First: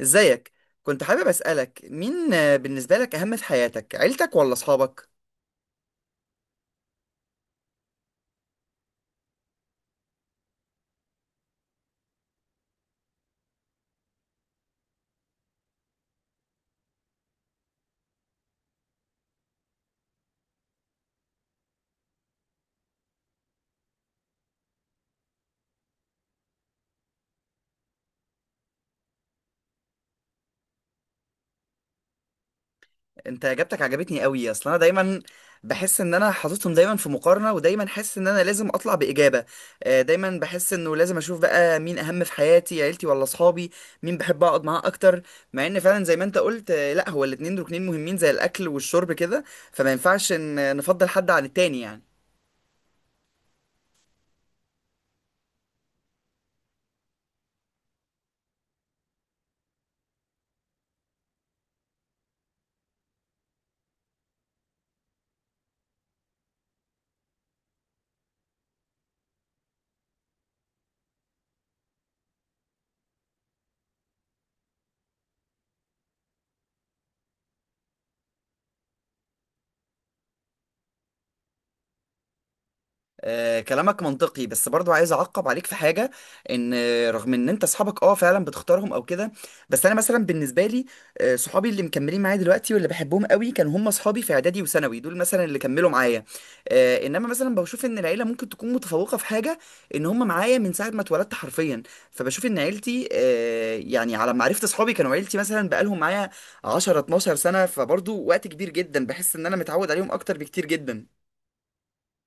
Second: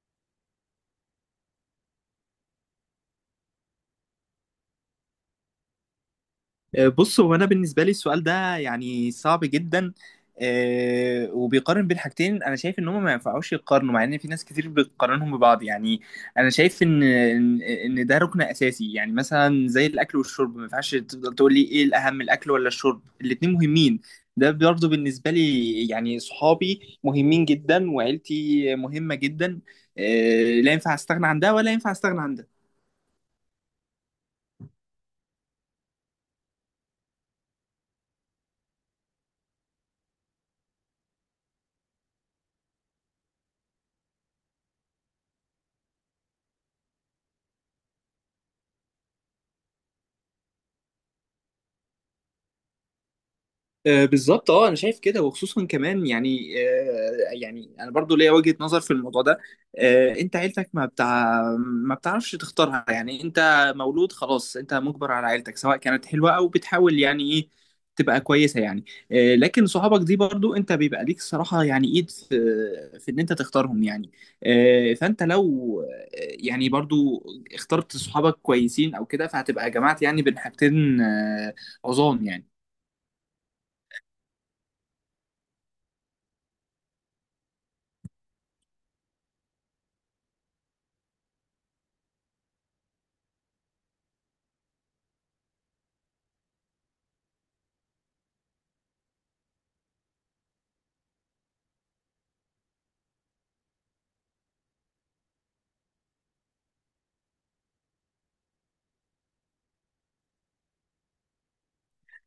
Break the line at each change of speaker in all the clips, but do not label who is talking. ازيك؟ كنت حابب اسالك، مين آه، بالنسبه لك اهم في حياتك، عيلتك ولا اصحابك؟
بص، هو انا بالنسبه لي السؤال ده يعني صعب جدا. وبيقارن بين حاجتين. انا شايف ان هم ما ينفعوش يقارنوا، مع ان في ناس كتير بتقارنهم ببعض يعني. انا شايف ان ان إن ده ركن اساسي، يعني مثلا زي الاكل والشرب، ما ينفعش تفضل تقول لي ايه الاهم، الاكل ولا الشرب؟ الاتنين مهمين. ده برضه بالنسبه لي، يعني صحابي مهمين جدا وعيلتي مهمه جدا. لا ينفع استغنى عن ده ولا ينفع استغنى عن ده.
انت اجابتك عجبتني قوي. اصل انا دايما بحس ان انا حاططهم دايما في مقارنه، ودايما حاسس ان انا لازم اطلع باجابه. دايما بحس انه لازم اشوف بقى مين اهم في حياتي، عيلتي ولا اصحابي؟ مين بحب اقعد معاه اكتر؟ مع ان فعلا زي ما انت قلت، لا هو الاتنين ركنين مهمين زي الاكل والشرب كده. فما ينفعش ان نفضل حد عن التاني يعني.
بالظبط، اه انا شايف كده، وخصوصا كمان يعني. يعني انا برضو ليا وجهة نظر في الموضوع ده. انت عيلتك ما بتعرفش تختارها، يعني انت مولود خلاص، انت مجبر على عيلتك، سواء كانت حلوة او بتحاول يعني ايه تبقى كويسة يعني. لكن صحابك دي برضو انت بيبقى ليك صراحة، يعني ايد في ان انت تختارهم يعني. فانت لو يعني برضو اخترت صحابك كويسين او كده، فهتبقى جمعت يعني بين حاجتين عظام يعني.
كلامك منطقي، بس برضو عايز اعقب عليك في حاجه. ان رغم ان انت اصحابك فعلا بتختارهم او كده. بس انا مثلا بالنسبه لي، صحابي اللي مكملين معايا دلوقتي واللي بحبهم قوي كانوا هم اصحابي في اعدادي وثانوي، دول مثلا اللي كملوا معايا. انما مثلا بشوف ان العيله ممكن تكون متفوقه في حاجه، ان هم معايا من ساعه ما اتولدت حرفيا. فبشوف ان عيلتي، يعني على ما عرفت اصحابي كانوا عيلتي مثلا بقالهم معايا 10 12 سنه. فبرضو وقت كبير جدا، بحس ان انا متعود عليهم اكتر بكتير جدا.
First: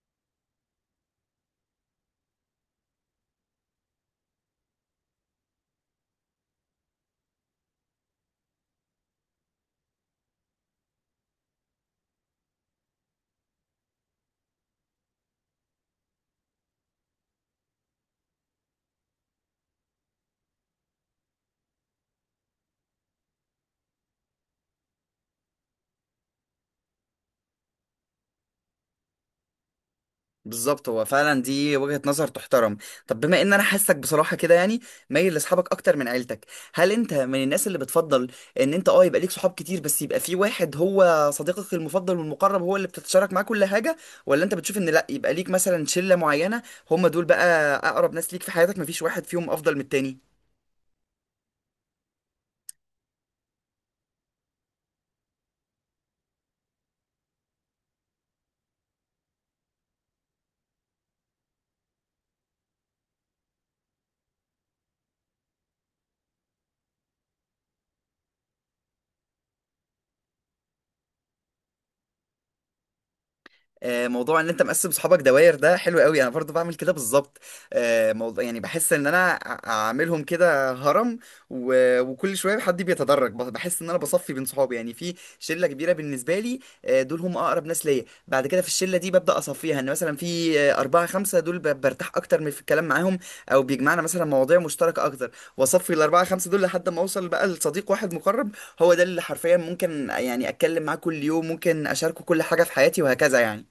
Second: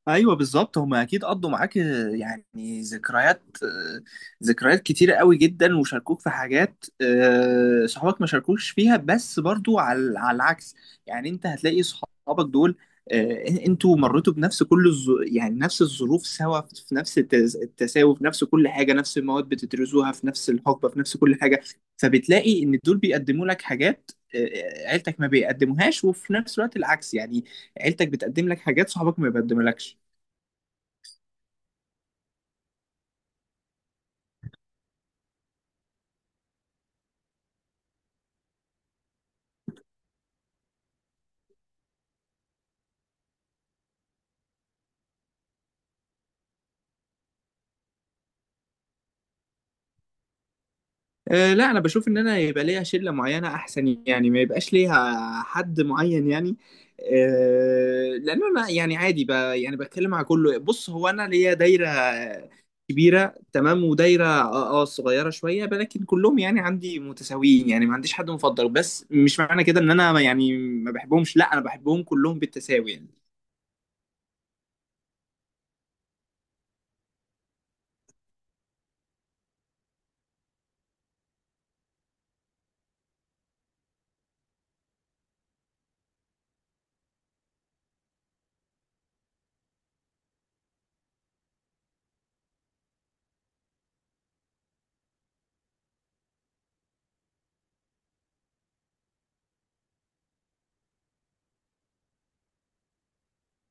ايوه بالظبط، هم اكيد قضوا معاك يعني ذكريات كتيره قوي جدا، وشاركوك في حاجات صحابك ما شاركوش فيها. بس برضو على العكس يعني، انت هتلاقي صحابك دول انتوا مريتوا بنفس يعني نفس الظروف سوا، في نفس التساوي، في نفس كل حاجه، نفس المواد بتدرسوها، في نفس الحقبه، في نفس كل حاجه. فبتلاقي ان دول بيقدموا لك حاجات عيلتك ما بيقدموهاش، وفي نفس الوقت العكس يعني، عيلتك بتقدم لك حاجات صحابك ما بيقدملكش.
بالظبط، هو فعلا دي وجهة نظر تحترم. طب بما ان انا حاسك بصراحة كده يعني مايل لاصحابك اكتر من عيلتك، هل انت من الناس اللي بتفضل ان انت يبقى ليك صحاب كتير بس يبقى في واحد هو صديقك المفضل والمقرب، هو اللي بتتشارك معاه كل حاجة؟ ولا انت بتشوف ان لا، يبقى ليك مثلا شلة معينة، هم دول بقى اقرب ناس ليك في حياتك، مفيش واحد فيهم افضل من التاني؟
أه، لا انا بشوف ان انا يبقى ليا شله معينه احسن، يعني ما يبقاش ليها حد معين يعني. أه، لان انا يعني عادي، يعني بتكلم مع كله. بص، هو انا ليا دايره كبيره تمام، ودايره صغيره شويه، لكن كلهم يعني عندي متساويين، يعني ما عنديش حد مفضل. بس مش معنى كده ان انا يعني ما بحبهمش، لا انا بحبهم كلهم بالتساوي يعني.
موضوع ان انت مقسم صحابك دوائر ده حلو قوي، انا برضو بعمل كده بالظبط. موضوع يعني بحس ان انا عاملهم كده هرم، و- وكل شويه حد بيتدرج، بحس ان انا بصفي بين صحابي، يعني في شله كبيره بالنسبه لي. دول هم اقرب ناس ليا. بعد كده في الشله دي ببدا اصفيها، ان مثلا في اربعه خمسه دول برتاح اكتر من في الكلام معاهم، او بيجمعنا مثلا مواضيع مشتركه اكتر. واصفي الاربعه خمسه دول لحد ما اوصل بقى لصديق واحد مقرب، هو ده اللي حرفيا ممكن يعني اتكلم معاه كل يوم، ممكن اشاركه كل حاجه في حياتي وهكذا يعني.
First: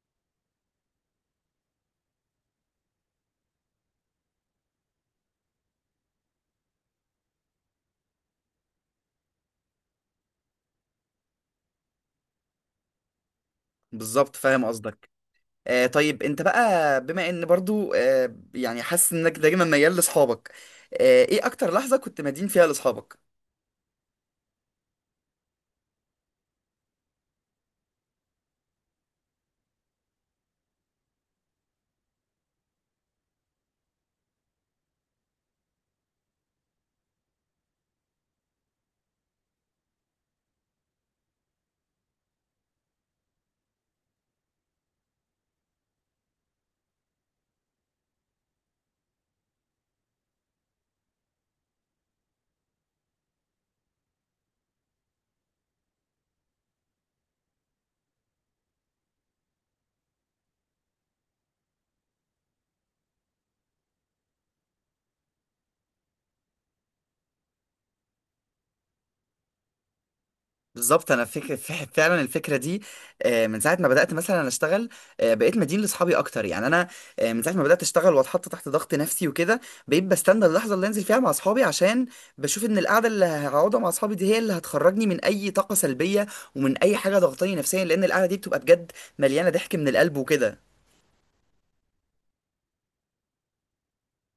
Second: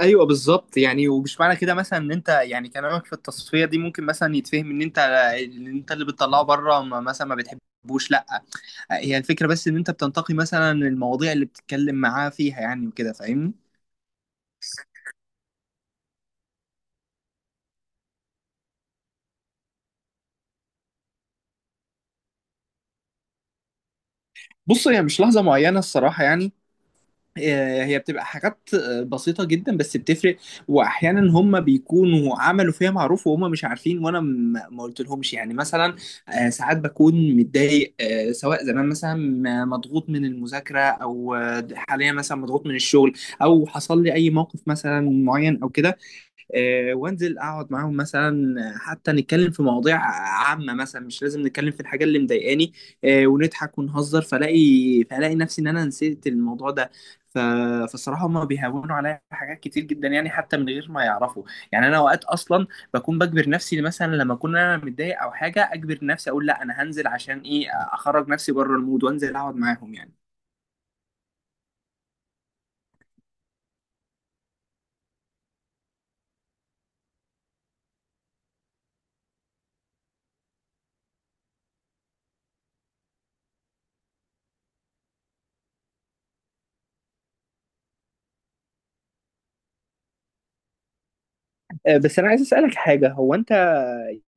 ايوه بالظبط، يعني ومش معنى كده مثلا ان انت، يعني كلامك في التصفيه دي ممكن مثلا يتفهم ان انت اللي بتطلعه بره، مثلا ما بتحبوش، لا. هي الفكره بس ان انت بتنتقي مثلا المواضيع اللي بتتكلم معاه فيها يعني، وكده فاهمني.
بالظبط، فاهم قصدك. طيب، انت بقى بما ان برضو يعني حاسس انك دايما ميال لاصحابك، ايه اكتر لحظة كنت مدين فيها لاصحابك؟
بص، هي مش لحظه معينه الصراحه يعني. هي بتبقى حاجات بسيطة جدا، بس بتفرق. وأحيانا هم بيكونوا عملوا فيها معروف وهم مش عارفين، وأنا ما قلت لهمش يعني. مثلا، ساعات بكون متضايق، سواء زمان مثلا مضغوط من المذاكرة، أو حاليا مثلا مضغوط من الشغل، أو حصل لي أي موقف مثلا معين أو كده. وانزل اقعد معاهم، مثلا حتى نتكلم في مواضيع عامه، مثلا مش لازم نتكلم في الحاجه اللي مضايقاني. ونضحك ونهزر، فلاقي نفسي ان انا نسيت الموضوع ده. ف... فصراحة هما بيهونوا عليا حاجات كتير جدا يعني، حتى من غير ما يعرفوا. يعني أنا أوقات أصلا بكون بجبر نفسي، مثلا لما أكون أنا متضايق أو حاجة أجبر نفسي أقول لا، أنا هنزل، عشان إيه؟ أخرج نفسي بره المود وأنزل أقعد معاهم يعني.
بالظبط، انا فكر فعلا الفكره دي. من ساعه ما بدات مثلا اشتغل، بقيت مدين لاصحابي اكتر يعني انا. من ساعه ما بدات اشتغل واتحط تحت ضغط نفسي وكده، بقيت بستنى اللحظه اللي انزل فيها مع اصحابي عشان بشوف ان القعده اللي هقعدها مع اصحابي دي هي اللي هتخرجني من اي طاقه سلبيه، ومن اي حاجه ضغطاني نفسيا، لان القعده دي بتبقى بجد مليانه ضحك من القلب وكده.
بس أنا عايز أسألك حاجة. هو أنت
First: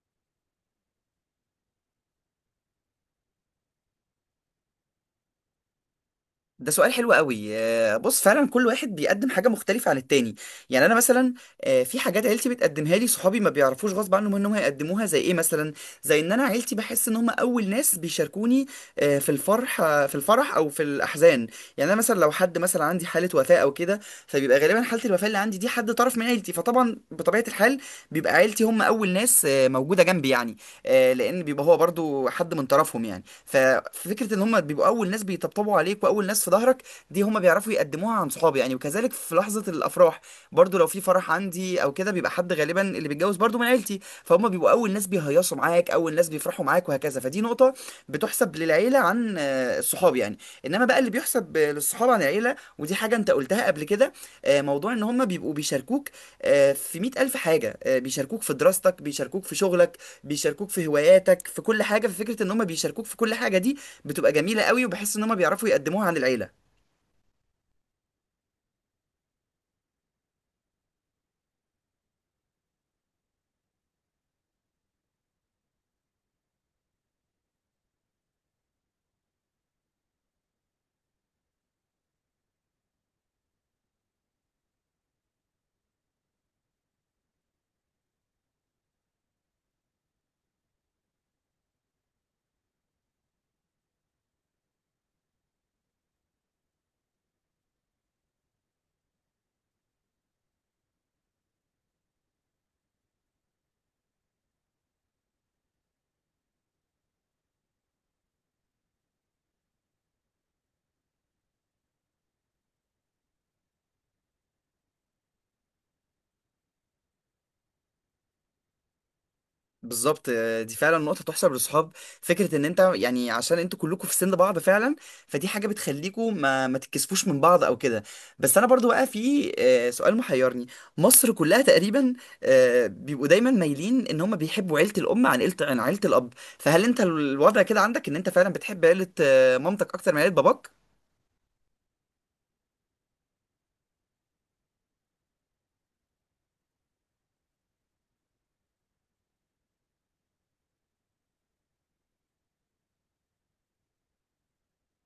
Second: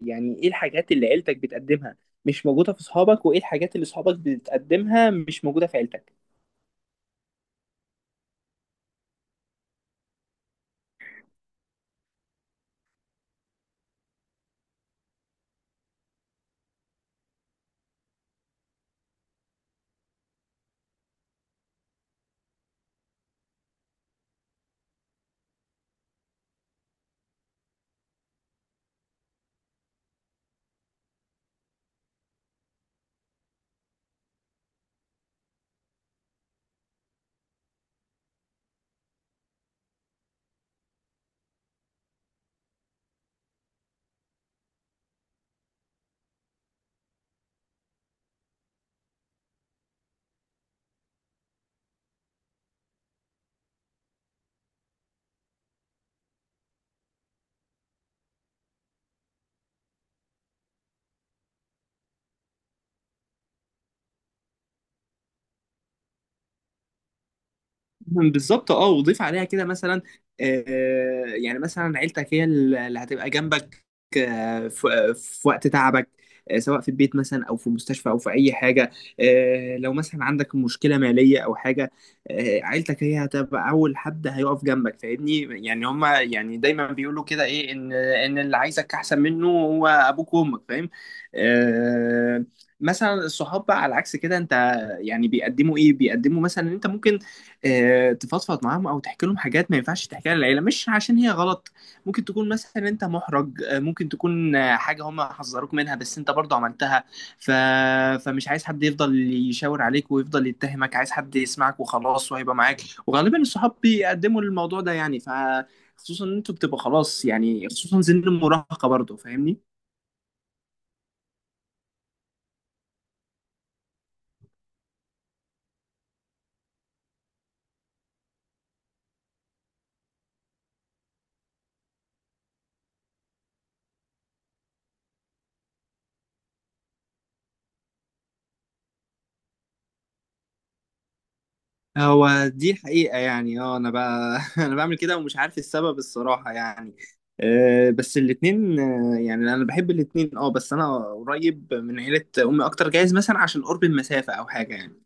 يعني ايه الحاجات اللي عيلتك بتقدمها مش موجودة في صحابك، وايه الحاجات اللي صحابك بتقدمها مش موجودة في عيلتك؟
ده سؤال حلو قوي. بص فعلا كل واحد بيقدم حاجة مختلفة عن التاني. يعني أنا مثلا، في حاجات عيلتي بتقدمها لي صحابي ما بيعرفوش غصب عنهم إنهم هيقدموها، زي إيه مثلا؟ زي إن أنا عيلتي بحس إن هم أول ناس بيشاركوني في الفرح أو في الأحزان. يعني أنا مثلا لو حد مثلا عندي حالة وفاة أو كده، فبيبقى غالبا حالة الوفاة اللي عندي دي حد طرف من عيلتي، فطبعا بطبيعة الحال بيبقى عيلتي هم أول ناس موجودة جنبي يعني. لأن بيبقى هو برضو حد من طرفهم يعني. ففكره ان هم بيبقوا اول ناس بيطبطبوا عليك، واول ناس في ظهرك، دي هم بيعرفوا يقدموها عن صحابي يعني. وكذلك في لحظه الافراح، برضو لو في فرح عندي او كده بيبقى حد غالبا اللي بيتجوز برضو من عيلتي، فهم بيبقوا اول ناس بيهيصوا معاك، اول ناس بيفرحوا معاك وهكذا. فدي نقطه بتحسب للعيله عن الصحاب يعني. انما بقى اللي بيحسب للصحاب عن العيله، ودي حاجه انت قلتها قبل كده. موضوع ان هم بيبقوا بيشاركوك في مئة ألف حاجة، بيشاركوك في دراستك، بيشاركوك في شغلك، بيشاركوك في هواياتك، في كل حاجه. ففكره ان هم بيشاركوك في كل حاجه دي بتبقى جميله قوي، وبحس ان هم بيعرفوا يقدموها عن العيله.
بالظبط، وضيف عليها كده مثلا. يعني مثلا عيلتك هي اللي هتبقى جنبك، في وقت تعبك، سواء في البيت مثلا، او في مستشفى، او في اي حاجه. لو مثلا عندك مشكله ماليه او حاجه، عيلتك هي هتبقى اول حد هيقف جنبك، فاهمني. يعني هما يعني دايما بيقولوا كده ايه، ان اللي عايزك احسن منه هو ابوك وامك، فاهم. آه مثلا الصحاب بقى على العكس كده، انت يعني بيقدموا ايه، بيقدموا مثلا ان انت ممكن تفضفض معاهم او تحكي لهم حاجات ما ينفعش تحكيها للعيله، مش عشان هي غلط. ممكن تكون مثلا انت محرج، ممكن تكون حاجه هم حذروك منها بس انت برضه عملتها. ف... فمش عايز حد يفضل يشاور عليك ويفضل يتهمك، عايز حد يسمعك وخلاص وهيبقى معاك. وغالبا الصحاب بيقدموا الموضوع ده يعني، خصوصا ان انتوا بتبقى خلاص يعني، خصوصا سن المراهقه برضه، فاهمني.
بالظبط، دي فعلا نقطه تحسب للصحاب. فكره ان انت يعني عشان انتوا كلكم في سن بعض فعلا، فدي حاجه بتخليكم ما تتكسفوش من بعض او كده. بس انا برضو بقى في سؤال محيرني. مصر كلها تقريبا بيبقوا دايما مايلين ان هم بيحبوا عيله الام عن عيله الاب. فهل انت الوضع كده عندك ان انت فعلا بتحب عيله مامتك اكتر من عيله باباك؟
هو دي الحقيقة يعني، انا بقى انا بعمل كده ومش عارف السبب الصراحة يعني. بس الاتنين، يعني انا بحب الاتنين، بس انا قريب من عيلة امي اكتر، جايز مثلا عشان قرب المسافة او حاجة يعني.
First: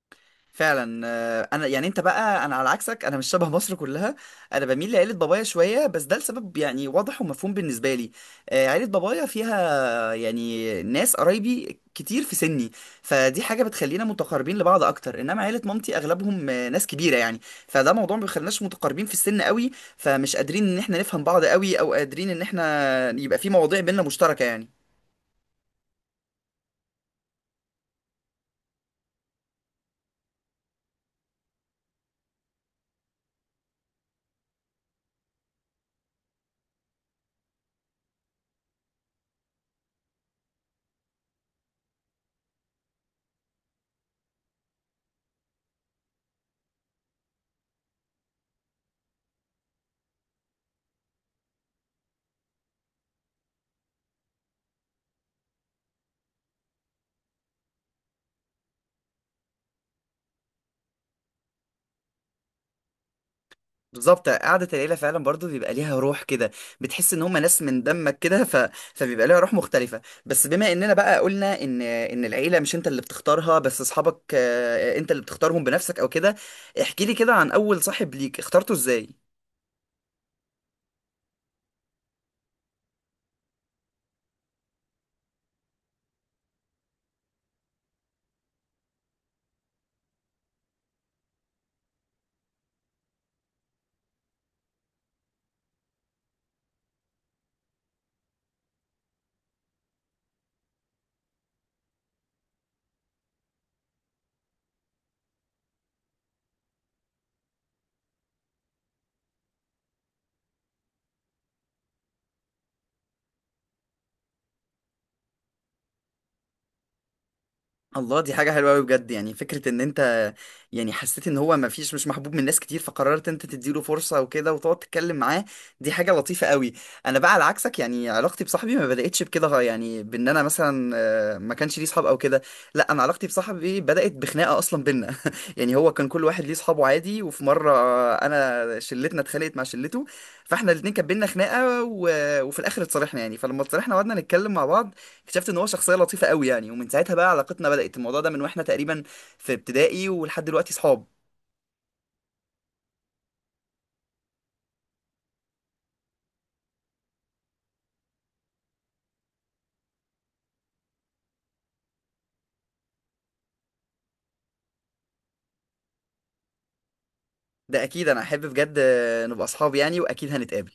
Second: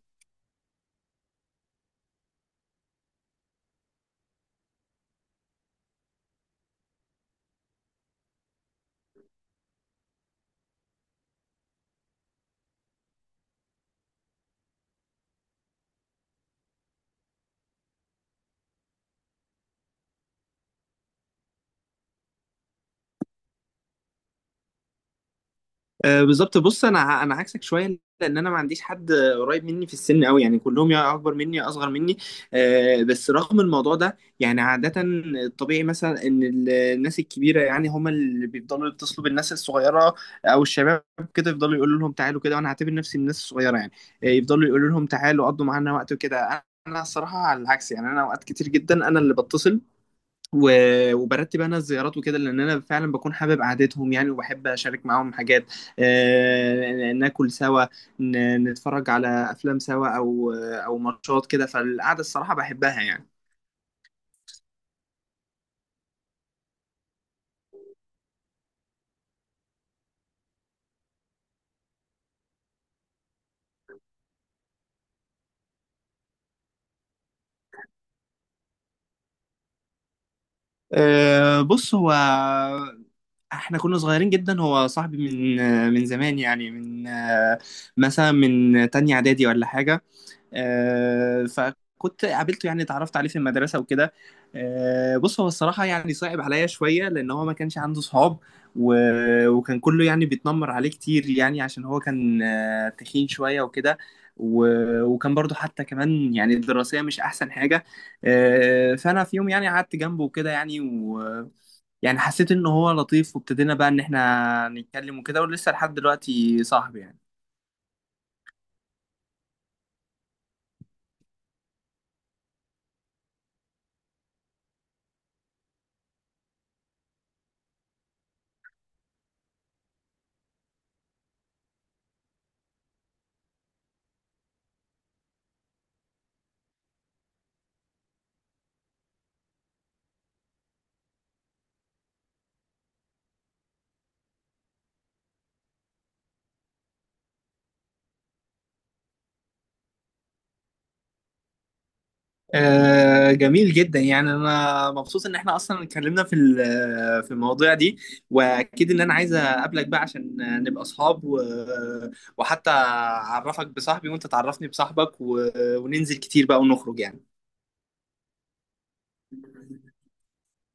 فعلا. انا يعني انت بقى انا على عكسك، انا مش شبه مصر كلها. انا بميل لعيله بابايا شويه، بس ده لسبب يعني واضح ومفهوم بالنسبه لي. عيله بابايا فيها يعني ناس قرايبي كتير في سني، فدي حاجه بتخلينا متقاربين لبعض اكتر. انما عيله مامتي اغلبهم ناس كبيره يعني، فده موضوع ما بيخليناش متقاربين في السن قوي، فمش قادرين ان احنا نفهم بعض قوي، او قادرين ان احنا يبقى في مواضيع بينا مشتركه يعني.
بالظبط، بص انا انا عكسك شويه، لان انا ما عنديش حد قريب مني في السن قوي، يعني كلهم يا اكبر مني يا اصغر مني. بس رغم الموضوع ده يعني، عاده الطبيعي مثلا ان الناس الكبيره يعني هم اللي بيفضلوا يتصلوا بالناس الصغيره او الشباب، كده يفضلوا يقولوا لهم تعالوا كده، وانا هعتبر نفسي من الناس الصغيره يعني. يفضلوا يقولوا لهم تعالوا قضوا معانا وقت وكده. انا الصراحه على العكس يعني، انا اوقات كتير جدا انا اللي بتصل وبرتب انا الزيارات وكده، لان انا فعلا بكون حابب قعدتهم يعني، وبحب اشارك معاهم حاجات، ناكل سوا، نتفرج على افلام سوا، او ماتشات كده. فالقعده الصراحه بحبها يعني.
بالظبط، قعدة العيلة فعلا برضو بيبقى ليها روح كده، بتحس ان هم ناس من دمك كده. فبيبقى ليها روح مختلفة. بس بما اننا بقى قلنا ان العيلة مش انت اللي بتختارها، بس اصحابك انت اللي بتختارهم بنفسك او كده، احكي لي كده عن اول صاحب ليك اخترته ازاي.
بص، هو احنا كنا صغيرين جدا، هو صاحبي من من زمان يعني، من مثلا من تانية اعدادي ولا حاجه. فكنت قابلته، يعني اتعرفت عليه في المدرسة وكده. بص، هو الصراحة يعني صعب عليا شوية، لأن هو ما كانش عنده صحاب، وكان كله يعني بيتنمر عليه كتير، يعني عشان هو كان تخين شوية وكده، وكان برضو حتى كمان يعني الدراسية مش أحسن حاجة. فأنا في يوم يعني قعدت جنبه وكده، يعني يعني حسيت إن هو لطيف، وابتدينا بقى إن إحنا نتكلم وكده، ولسه لحد دلوقتي صاحبي يعني.
الله، دي حاجة حلوة أوي بجد. يعني فكرة إن أنت يعني حسيت إن هو مش محبوب من ناس كتير، فقررت أنت تديله فرصة وكده وتقعد تتكلم معاه. دي حاجة لطيفة أوي. أنا بقى على عكسك، يعني علاقتي بصاحبي ما بدأتش بكده، يعني بإن أنا مثلا ما كانش ليه صحاب أو كده. لا، أنا علاقتي بصاحبي بدأت بخناقة أصلا بينا يعني هو كان كل واحد ليه صحابه عادي، وفي مرة أنا شلتنا اتخانقت مع شلته، فإحنا الاتنين كان بينا خناقة. وفي الآخر اتصالحنا يعني. فلما اتصالحنا وقعدنا نتكلم مع بعض اكتشفت ان هو شخصيه لطيفه قوي يعني، ومن ساعتها بقى علاقتنا بدات الموضوع ده من واحنا تقريبا في ابتدائي، ولحد دلوقتي صحاب.
جميل جدا، يعني انا مبسوط ان احنا اصلا اتكلمنا في في المواضيع دي، واكيد ان انا عايز اقابلك بقى عشان نبقى اصحاب وحتى اعرفك بصاحبي وانت تعرفني بصاحبك وننزل كتير بقى ونخرج يعني.
ده اكيد، انا احب بجد نبقى اصحاب يعني، واكيد هنتقابل.